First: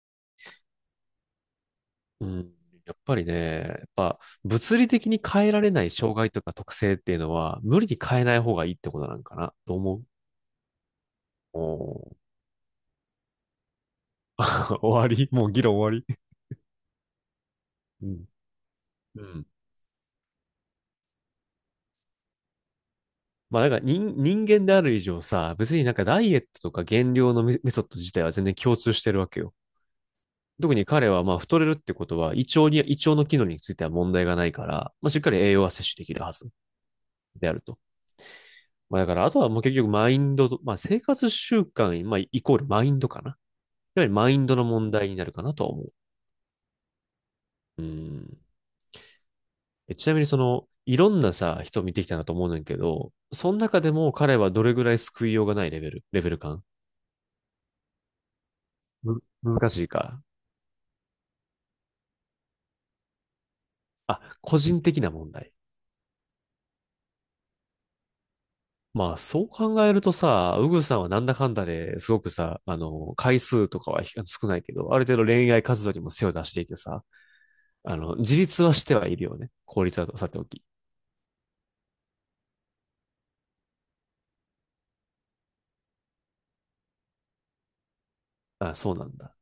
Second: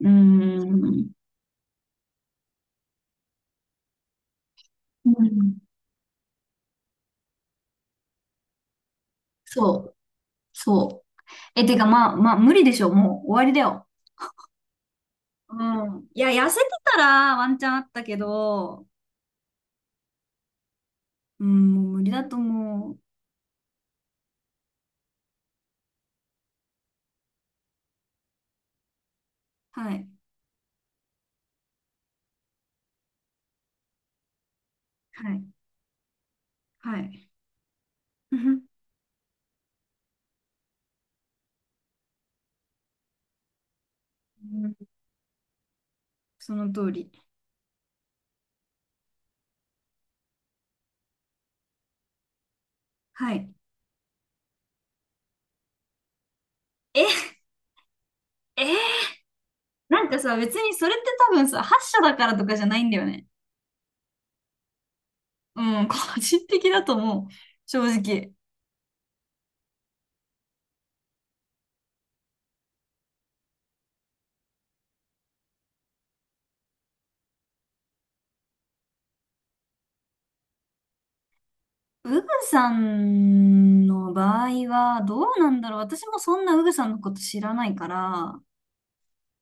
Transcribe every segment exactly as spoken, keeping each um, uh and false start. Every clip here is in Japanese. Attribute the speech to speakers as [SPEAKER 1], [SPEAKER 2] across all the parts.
[SPEAKER 1] うーん。
[SPEAKER 2] うん。やっぱりね、やっぱ物理的に
[SPEAKER 1] う
[SPEAKER 2] 変え
[SPEAKER 1] ん。
[SPEAKER 2] られない障害とか特性っていうのは無理に変えない方がいいってことなんかなと
[SPEAKER 1] そう。
[SPEAKER 2] 思う。
[SPEAKER 1] そう。え、てか、
[SPEAKER 2] お
[SPEAKER 1] ま
[SPEAKER 2] ー
[SPEAKER 1] あ、まあ、無理でしょ。もう終わりだよ。
[SPEAKER 2] 終わり、もう
[SPEAKER 1] う
[SPEAKER 2] 議論終わ
[SPEAKER 1] ん。
[SPEAKER 2] り。
[SPEAKER 1] いや、痩せてたらワンチャンあった
[SPEAKER 2] う
[SPEAKER 1] け
[SPEAKER 2] ん。
[SPEAKER 1] ど、
[SPEAKER 2] うん。
[SPEAKER 1] うん、もう無理だと思う。
[SPEAKER 2] まあなんか人、人間である以上さ、別になんかダイエットとか減量のメメソッド自体は全然共通してるわけよ。
[SPEAKER 1] はい。
[SPEAKER 2] 特に彼はまあ太れるってことは胃腸に、胃腸の機能については問題がないから、まあしっか
[SPEAKER 1] は
[SPEAKER 2] り
[SPEAKER 1] い。
[SPEAKER 2] 栄養は摂取できるはず
[SPEAKER 1] はい。
[SPEAKER 2] であると。
[SPEAKER 1] うん。
[SPEAKER 2] まあだからあとはもう結局マインドと、まあ生活習慣、まあイコールマインドかな。やはりマインドの問題になるかなとは思う。
[SPEAKER 1] その通り。
[SPEAKER 2] うん。えちなみにその、いろんなさ、人見てきたなと思うねんけど、
[SPEAKER 1] はい。
[SPEAKER 2] その中でも彼はどれぐらい救いようがないレベル、レベル感
[SPEAKER 1] え、えー
[SPEAKER 2] む難しい
[SPEAKER 1] なんか
[SPEAKER 2] か。
[SPEAKER 1] さ、別にそれって多分さ、発射だからとかじゃないんだよね。
[SPEAKER 2] あ、個人的な問題。
[SPEAKER 1] うん、個人的だと思う。正直。
[SPEAKER 2] まあ、そう考えるとさ、ウグさんはなんだかんだですごくさ、あの、回数とかはひ少ないけど、ある程度恋愛活動にも背を出していてさ、あの、自立はしてはいるよね。効率はさておき。
[SPEAKER 1] ウグさんの場合はどうなんだろう。私もそんなウグさんのこと知らないから、
[SPEAKER 2] あ、そうなんだ。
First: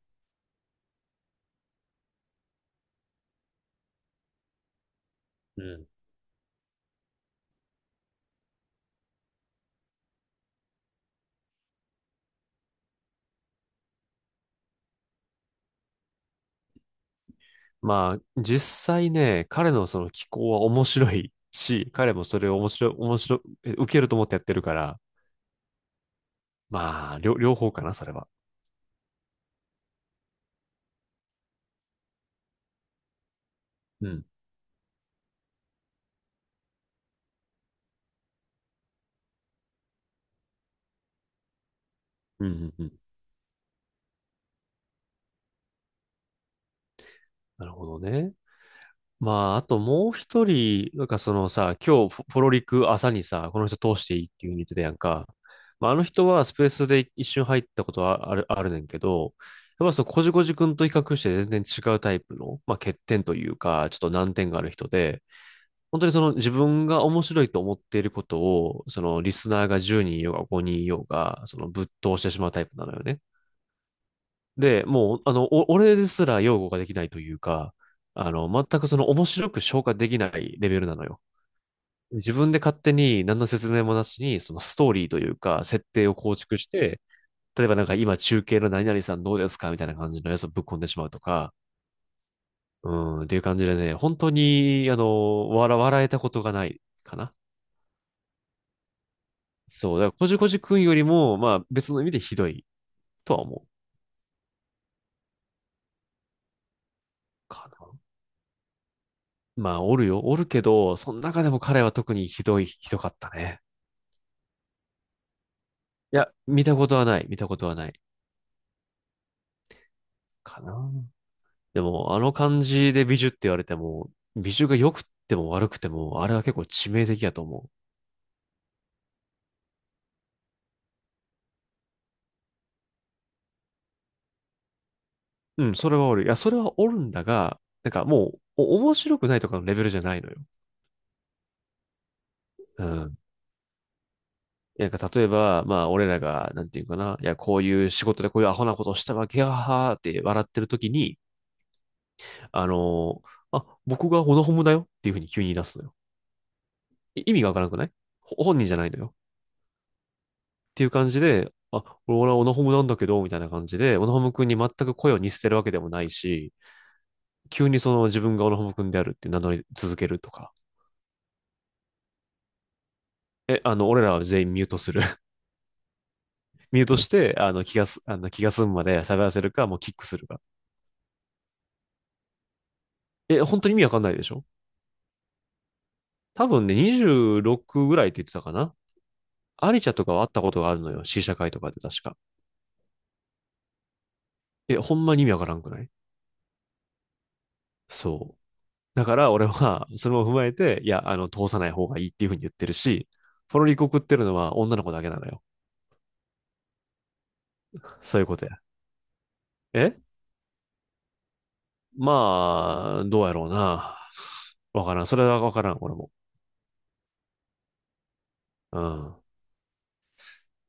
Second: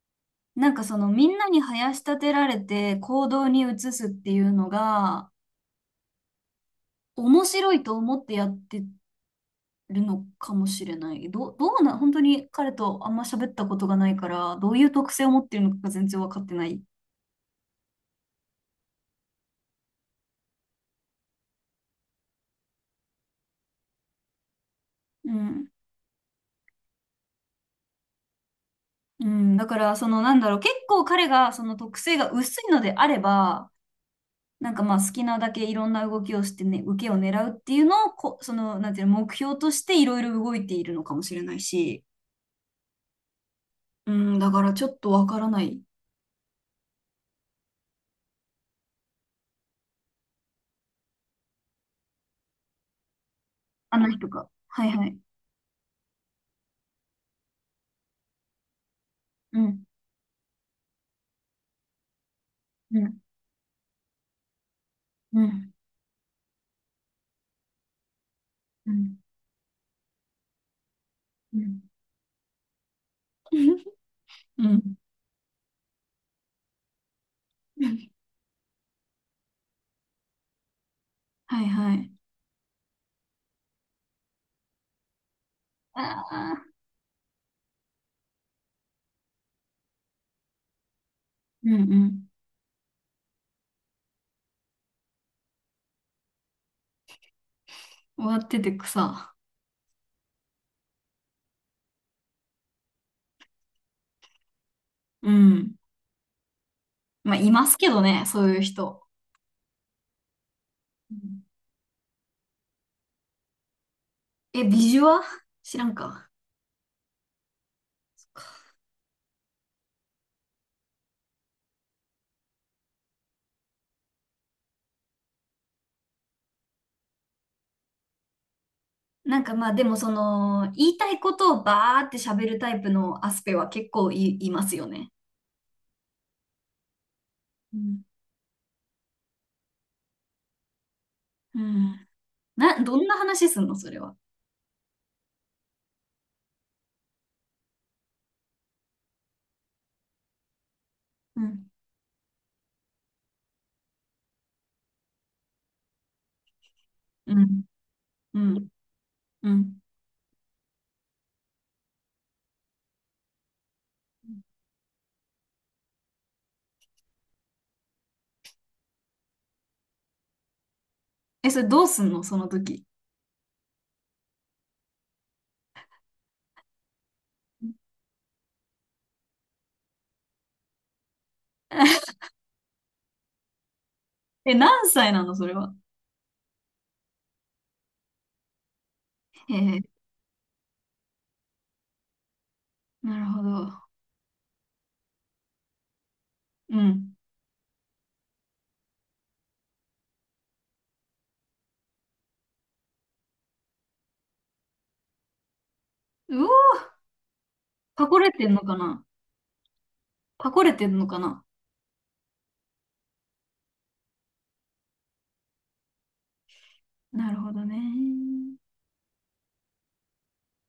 [SPEAKER 1] なんかそのみんなに囃し立てられて行動に移すっていうのが
[SPEAKER 2] うん。
[SPEAKER 1] 面白いと思ってやってるのかもしれない。どう、どうな、本当に彼とあんま喋ったことがないから、どういう特性を持ってるのかが全然わかってない。
[SPEAKER 2] まあ、実際ね、彼のその気候は面白いし、彼もそれを面白い、面白い、え受けると思ってやってるから、
[SPEAKER 1] うん。
[SPEAKER 2] まあ、両、両方かな、それは。
[SPEAKER 1] うん。だからそのなんだろう。結構彼がその特性が薄いのであれば、
[SPEAKER 2] うん。
[SPEAKER 1] なんかまあ好きなだけいろんな動きをしてね、受けを狙うっていうのをこ、その、なんていうの、目標としていろいろ動いているのかもしれないし、
[SPEAKER 2] うん、うん、うん。
[SPEAKER 1] うん、だからちょっとわからない。
[SPEAKER 2] なるほどね。まあ、あともう一人、なんかそのさ、今日フォフォロリク朝にさ、この人
[SPEAKER 1] あ
[SPEAKER 2] 通し
[SPEAKER 1] の
[SPEAKER 2] ていい
[SPEAKER 1] 人
[SPEAKER 2] って
[SPEAKER 1] が。
[SPEAKER 2] いう風に言ってた
[SPEAKER 1] はい
[SPEAKER 2] やん
[SPEAKER 1] はい。
[SPEAKER 2] か。まあ、あの人はスペースで一瞬入ったことはある、あるねんけど、
[SPEAKER 1] うん、
[SPEAKER 2] やっぱそのこじこじくんと比較して全然違うタイプの、まあ、欠
[SPEAKER 1] うん、
[SPEAKER 2] 点というか、ちょっと難点がある人で、
[SPEAKER 1] うん、
[SPEAKER 2] 本当にその自分が面白いと思っていることを、
[SPEAKER 1] う
[SPEAKER 2] そ
[SPEAKER 1] ん、
[SPEAKER 2] のリスナーがじゅうにんいようがごにんいようが、そ
[SPEAKER 1] う
[SPEAKER 2] の
[SPEAKER 1] ん。
[SPEAKER 2] ぶっ通してしまうタイプなのよね。
[SPEAKER 1] う
[SPEAKER 2] で、
[SPEAKER 1] ん。
[SPEAKER 2] もう、あの、お俺ですら擁護ができないというか、あの、全くその面白く消化できないレベルなのよ。
[SPEAKER 1] はいはい。
[SPEAKER 2] 自分で勝手に何の説明もなしに、そのストーリーというか、設定を
[SPEAKER 1] あ
[SPEAKER 2] 構築
[SPEAKER 1] あ、
[SPEAKER 2] して、例えばなんか今中継の何々さんどうですかみたいな感じのやつをぶっ込んでしまうとか、
[SPEAKER 1] うんうん。
[SPEAKER 2] うん、っていう感じでね、本当に、あの、笑、笑えたことがないかな。
[SPEAKER 1] 終わってて草。
[SPEAKER 2] そう、だからこじこじくんよりも、まあ別の意味でひどいとは思う
[SPEAKER 1] うん。まあ、いま
[SPEAKER 2] か
[SPEAKER 1] すけ
[SPEAKER 2] な。
[SPEAKER 1] どね、そういう人。
[SPEAKER 2] まあおるよ、おるけど、そ
[SPEAKER 1] う
[SPEAKER 2] の中
[SPEAKER 1] ん、
[SPEAKER 2] でも彼は特にひどい、ひどかったね。
[SPEAKER 1] え、ビジュア知らん
[SPEAKER 2] い
[SPEAKER 1] か。
[SPEAKER 2] や、見たことはない、見たことはないかな。でも、あの感じで美女って言われても、美女が良くても悪くても、あれは結構致命的やと思
[SPEAKER 1] なんかまあでもその言いたいことをバーって喋るタイプのアスペは結構い、いますよね。
[SPEAKER 2] う。うん、それはおる。いや、それはおるんだが、
[SPEAKER 1] う
[SPEAKER 2] なん
[SPEAKER 1] ん。
[SPEAKER 2] かもう、お面白くないとかのレベルじゃないのよ。
[SPEAKER 1] うん、な、
[SPEAKER 2] う
[SPEAKER 1] どんな
[SPEAKER 2] ん。
[SPEAKER 1] 話すんのそれは。
[SPEAKER 2] いや、なんか例えば、まあ、俺らが、なんていうかな、いや、こういう仕事でこういうアホなことをしたわけやはーって笑ってる時に、
[SPEAKER 1] うん。
[SPEAKER 2] あのーあ、僕がオノホムだよっていうふうに急に言い出すのよ。い意
[SPEAKER 1] う
[SPEAKER 2] 味がわか
[SPEAKER 1] ん。
[SPEAKER 2] らなくない？ほ
[SPEAKER 1] う
[SPEAKER 2] 本人
[SPEAKER 1] ん。
[SPEAKER 2] じゃないのよ。
[SPEAKER 1] うん。
[SPEAKER 2] っていう感じで、あ、俺はオナホムなんだけど、みたいな感じで、オナホム君に全く声を似せてるわけでもないし、急にその自分がオナホム君であるって名乗り続けるとか。
[SPEAKER 1] え、それどうすんのその時。
[SPEAKER 2] え、あの、俺らは全員ミュートする。ミュートして、あの、気がす、あの、気が済むまで喋らせるか、もうキックするか。え、本当に意味わかんないでしょ？
[SPEAKER 1] え、何歳なのそれは。
[SPEAKER 2] 多分ね、にじゅうろくぐらいって言ってたかな。
[SPEAKER 1] え
[SPEAKER 2] アリ
[SPEAKER 1] ー、
[SPEAKER 2] チャとかは会ったことがあるのよ。試写会とかで確か。
[SPEAKER 1] なるほど。
[SPEAKER 2] え、ほんまに意味わからんくない？
[SPEAKER 1] うん。
[SPEAKER 2] そう。だから俺は、それも踏まえて、いや、あの、通さない方がいいっていうふうに言ってるし、ポロリコ食ってるのは女の子だけなのよ。
[SPEAKER 1] うおー、パコ
[SPEAKER 2] そういう
[SPEAKER 1] れ
[SPEAKER 2] こ
[SPEAKER 1] て
[SPEAKER 2] と
[SPEAKER 1] ん
[SPEAKER 2] や。
[SPEAKER 1] のかな。
[SPEAKER 2] え
[SPEAKER 1] パコれてんのかな。
[SPEAKER 2] まあ、どうやろうな。わからん。それはわからん、俺も。
[SPEAKER 1] なるほどね。
[SPEAKER 2] うん。っ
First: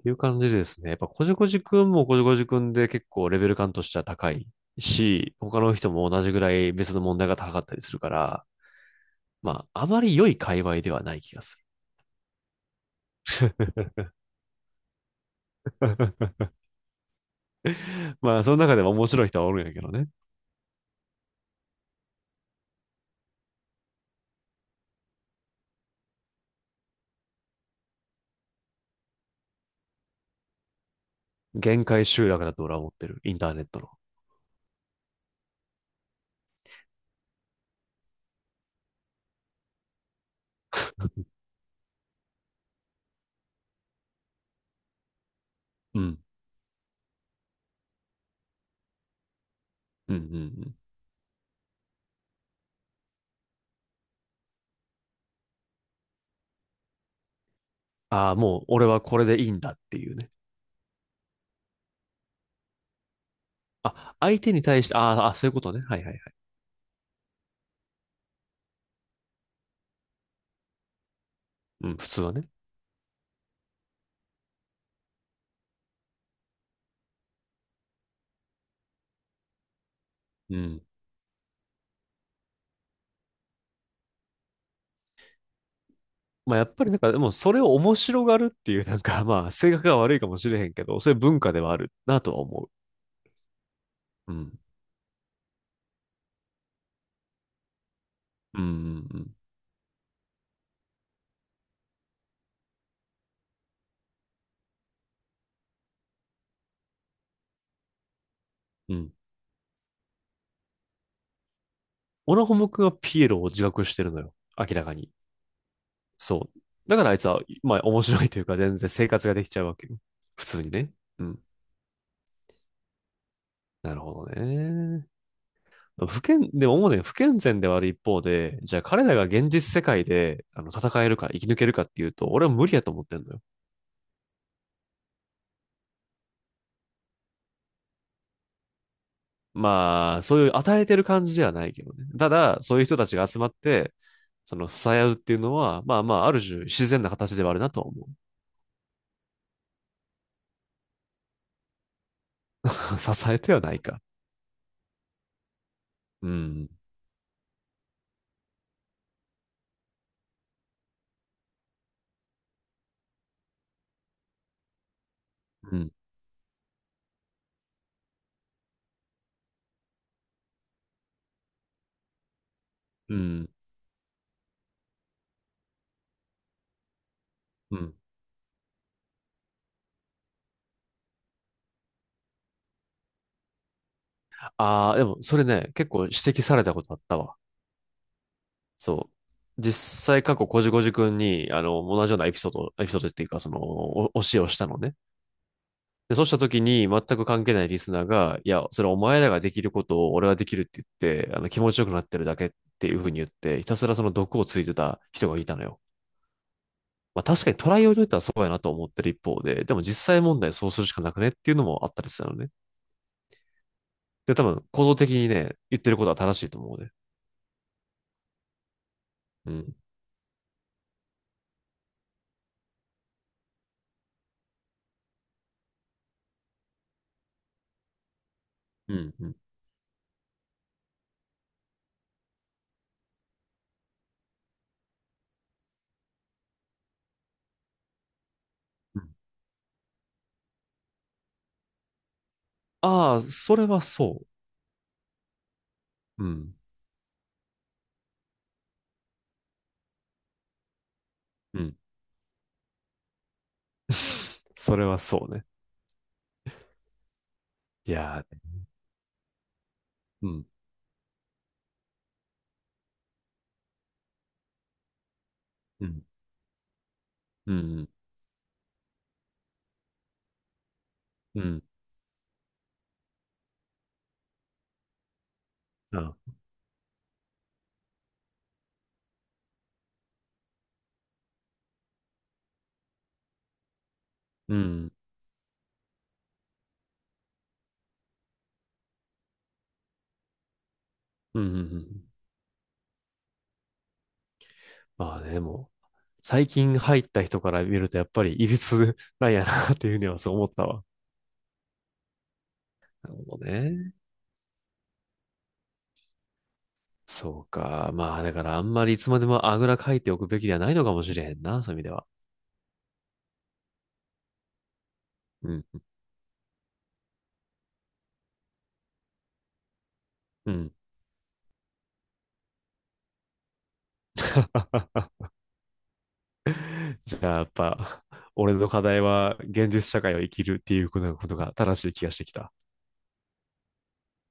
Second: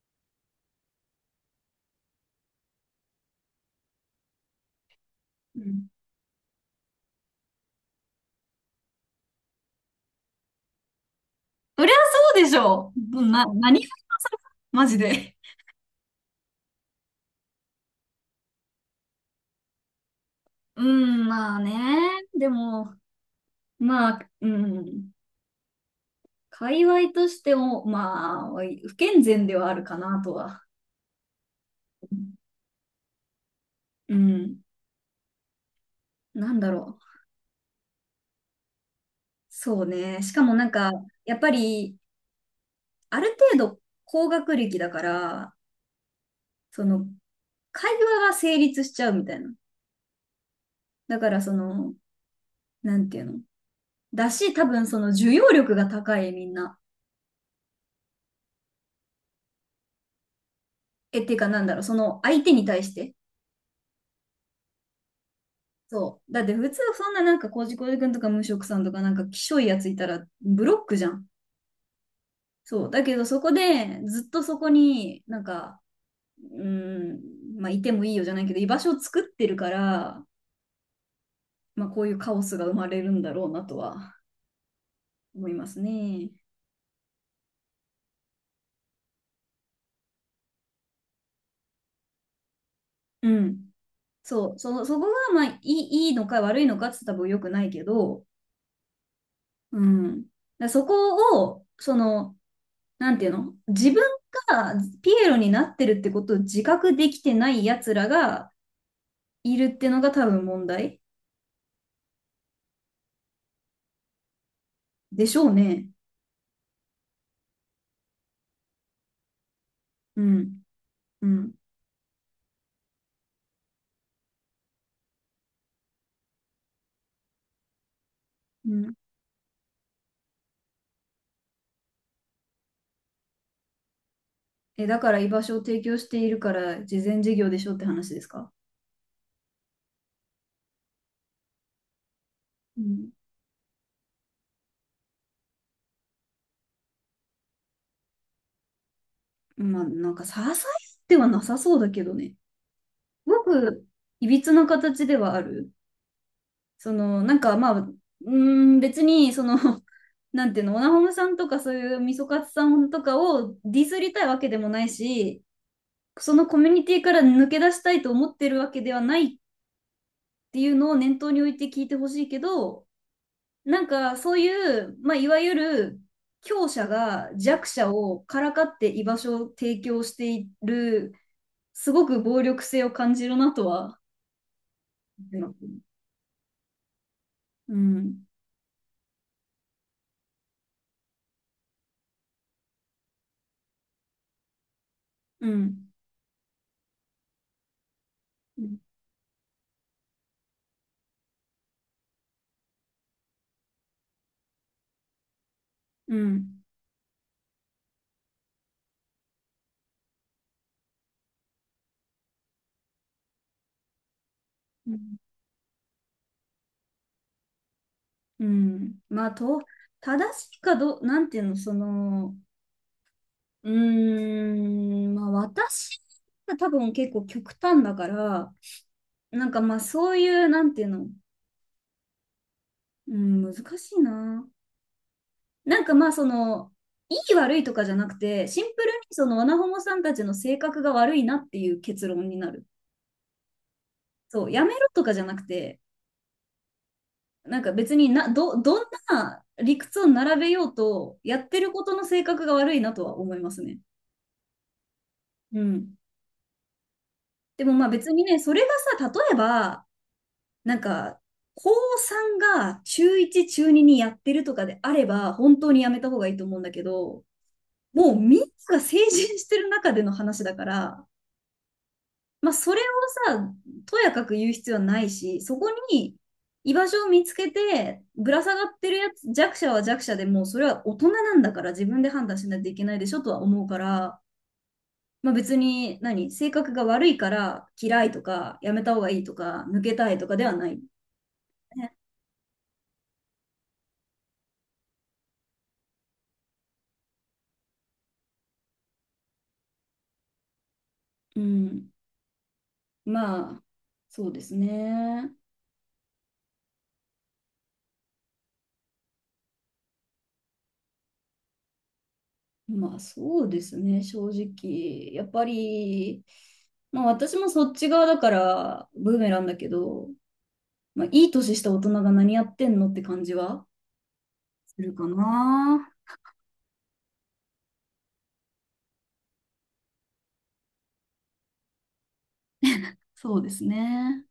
[SPEAKER 2] ていう感じですね。やっぱ、こじこじくんもこじこじくんで結構レベル感としては高いし、
[SPEAKER 1] う
[SPEAKER 2] 他の
[SPEAKER 1] ん。
[SPEAKER 2] 人も同じぐらい別の問題が高かったりするから、まあ、あまり良い界隈ではない気がす
[SPEAKER 1] そりゃそうでしょう。な、何が
[SPEAKER 2] る。
[SPEAKER 1] それマジで。
[SPEAKER 2] まあ、その中でも面白い人はおるんやけどね。
[SPEAKER 1] うん、まあね。でも、まあ、うん。界隈としても、まあ、不健全ではあるかなとは。
[SPEAKER 2] 限界集落だと俺は思ってる。インターネットの。
[SPEAKER 1] うん。なんだろう。そうね。しかもなんか、やっぱり、ある程度高学歴だから、
[SPEAKER 2] うん。
[SPEAKER 1] その、会話が成立しちゃうみたいな。
[SPEAKER 2] うんうんうん。
[SPEAKER 1] だから、その、なんていうの。だし、多分、その、受容力が高い、みんな。
[SPEAKER 2] ああ、もう俺はこれでいいんだっていうね。
[SPEAKER 1] え、っていうか、なんだろう。その、相手に対して。
[SPEAKER 2] あ、相手に対して、あーあ、そういうことね。はいはいはい。
[SPEAKER 1] そう。だって、普通、そんななんか、コージコージ君とか、無職さんとか、なんか、きしょいやついたら、ブロックじゃん。
[SPEAKER 2] うん、普通はね。
[SPEAKER 1] そう。だけどそこでずっとそこになんか、うん、まあいてもいいよじゃないけど、居場所を作ってるから、
[SPEAKER 2] うん。
[SPEAKER 1] まあこういうカオスが生まれるんだろうなとは思いますね。
[SPEAKER 2] まあやっぱりなんか、でもそれを面白がるっていう、なんかまあ性格が悪いかもしれへんけど、そういう文化ではあるなとは思
[SPEAKER 1] うん。
[SPEAKER 2] う。う
[SPEAKER 1] そう。
[SPEAKER 2] ん。
[SPEAKER 1] そ、そこがまあいい、いいのか悪いのかって言ったら多分良くないけど、
[SPEAKER 2] うんうん
[SPEAKER 1] うん。だからそこを、その、なんていうの、自分がピエロになってるってことを自覚できてない奴らが
[SPEAKER 2] うん。うん。
[SPEAKER 1] いるってのが多分問題
[SPEAKER 2] オナホモ君はピエロを自覚してるのよ。明らかに。
[SPEAKER 1] でしょうね。
[SPEAKER 2] そう。だからあいつは、まあ面白いというか全然生活ができちゃうわけよ。
[SPEAKER 1] う
[SPEAKER 2] 普
[SPEAKER 1] ん。
[SPEAKER 2] 通にね。う
[SPEAKER 1] う
[SPEAKER 2] ん。
[SPEAKER 1] ん。
[SPEAKER 2] なるほどね。不健、でも思うね、不健全ではある一方で、
[SPEAKER 1] う
[SPEAKER 2] じゃあ
[SPEAKER 1] ん、
[SPEAKER 2] 彼らが現実世界であの戦えるか生き抜けるかっていうと、俺は無理やと思ってんのよ。
[SPEAKER 1] え、だから居場所を提供しているから慈善事業でしょって話ですか。
[SPEAKER 2] まあ、そういう与えてる感じではないけどね。ただ、そう
[SPEAKER 1] う
[SPEAKER 2] いう人た
[SPEAKER 1] ん。
[SPEAKER 2] ちが集まって、その支え合うっていうのは、まあまあ、ある種自然な形ではあるなと思
[SPEAKER 1] まあ、なんか、支えてはなさそうだけどね。
[SPEAKER 2] う。
[SPEAKER 1] す
[SPEAKER 2] 支え
[SPEAKER 1] ご
[SPEAKER 2] てはない
[SPEAKER 1] く、
[SPEAKER 2] か。
[SPEAKER 1] いびつな形ではある。
[SPEAKER 2] うん。
[SPEAKER 1] その、なんか、まあ、うーん、別に、その、なんていうの、オナホムさんとかそういうみそかつさんとかをディスりたいわけでもないし、
[SPEAKER 2] うん。
[SPEAKER 1] そのコミュニティから抜け出したいと思ってるわけではないっていうのを念頭に置いて聞いてほしいけど、
[SPEAKER 2] うん。
[SPEAKER 1] なんかそういう、まあ、いわゆる強者が弱
[SPEAKER 2] う
[SPEAKER 1] 者
[SPEAKER 2] ん。
[SPEAKER 1] をからかって居場所を提供している、すごく暴力性を感じるなとは。
[SPEAKER 2] ああ、でも
[SPEAKER 1] う
[SPEAKER 2] それ
[SPEAKER 1] ん、
[SPEAKER 2] ね、結構指摘されたことあったわ。
[SPEAKER 1] うん、
[SPEAKER 2] そう。実際過去こじこじくんに、あの、同じようなエピソード、エピソードっていうか、その、お教えをしたのね。
[SPEAKER 1] うん、
[SPEAKER 2] で、そうした時に全く関係ないリスナーが、い
[SPEAKER 1] う
[SPEAKER 2] や、
[SPEAKER 1] ん、
[SPEAKER 2] それお前らができることを俺はできるって言って、あの、気持ちよくなってるだけっていうふうに言って、ひたすらその毒をついてた人がいたのよ。
[SPEAKER 1] うん。
[SPEAKER 2] まあ確かにトライを言ったらそうやなと思ってる一方で、でも実際問題そうするしかなくねっていうのもあったりしたのね。で、多分、行動的にね、言ってることは正しいと思うね。
[SPEAKER 1] まあ、
[SPEAKER 2] う
[SPEAKER 1] と、
[SPEAKER 2] ん。
[SPEAKER 1] 正しいかどう、なんていうの、その、うーん、まあ私が多分結構極端だから、
[SPEAKER 2] うん。うん。
[SPEAKER 1] なんかまあそういう、なんていうの、うん、難しいな。なんかまあその、いい悪いとかじゃなくて、シンプルにそのワナホモさんたちの性格が悪いなっていう結論になる。
[SPEAKER 2] ああ、それはそ
[SPEAKER 1] そう、やめろとかじゃなくて、
[SPEAKER 2] う。うん。
[SPEAKER 1] なんか別にな、ど、どんな理屈を並べようと、やって
[SPEAKER 2] う
[SPEAKER 1] る
[SPEAKER 2] ん。
[SPEAKER 1] ことの性格が悪いなとは思いますね。
[SPEAKER 2] それはそうね。
[SPEAKER 1] うん。でもまあ
[SPEAKER 2] い
[SPEAKER 1] 別に
[SPEAKER 2] やー、
[SPEAKER 1] ね、それがさ、例えば、
[SPEAKER 2] うん。
[SPEAKER 1] なんか、高こうが中いち、中ににやってるとかであれば、本当に
[SPEAKER 2] う
[SPEAKER 1] やめ
[SPEAKER 2] ん。
[SPEAKER 1] た方がいいと思うんだけど、
[SPEAKER 2] うん。
[SPEAKER 1] もうみんなが成人してる中での話だから、
[SPEAKER 2] うん。
[SPEAKER 1] まあ、それをさ、とやかく言う必要はないし、そこに
[SPEAKER 2] あ、
[SPEAKER 1] 居場所を見つけて、ぶら下がってるやつ、弱者は弱者でもう、それは大人なんだから自分で判断しないといけないでしょとは思うから、
[SPEAKER 2] うん。
[SPEAKER 1] まあ別に何、性格が悪いから嫌いとか、やめた方がいいとか、抜けたいとかではない、
[SPEAKER 2] うん。う
[SPEAKER 1] ね。
[SPEAKER 2] ん。まあね、もう、最近入った人から見ると、やっぱり、いびつなんやな、っていうふうにはそう思ったわ。
[SPEAKER 1] うん。
[SPEAKER 2] なるほど
[SPEAKER 1] まあ、
[SPEAKER 2] ね。
[SPEAKER 1] そうですね。
[SPEAKER 2] そうか。まあ、だからあんまりいつまでもあぐらかいておくべきではないのかもしれへんな、そういう意味では。
[SPEAKER 1] まあそうですね、正直。やっぱ
[SPEAKER 2] うん。
[SPEAKER 1] り、まあ私もそっち側だから、ブーメランだけど、
[SPEAKER 2] うん。
[SPEAKER 1] まあ、いい年した大人が何やってんのって感じはするか な。
[SPEAKER 2] じゃあ、やっぱ、俺の課題は現実社会を生きるっていうことが正しい気がしてきた。
[SPEAKER 1] そうですね。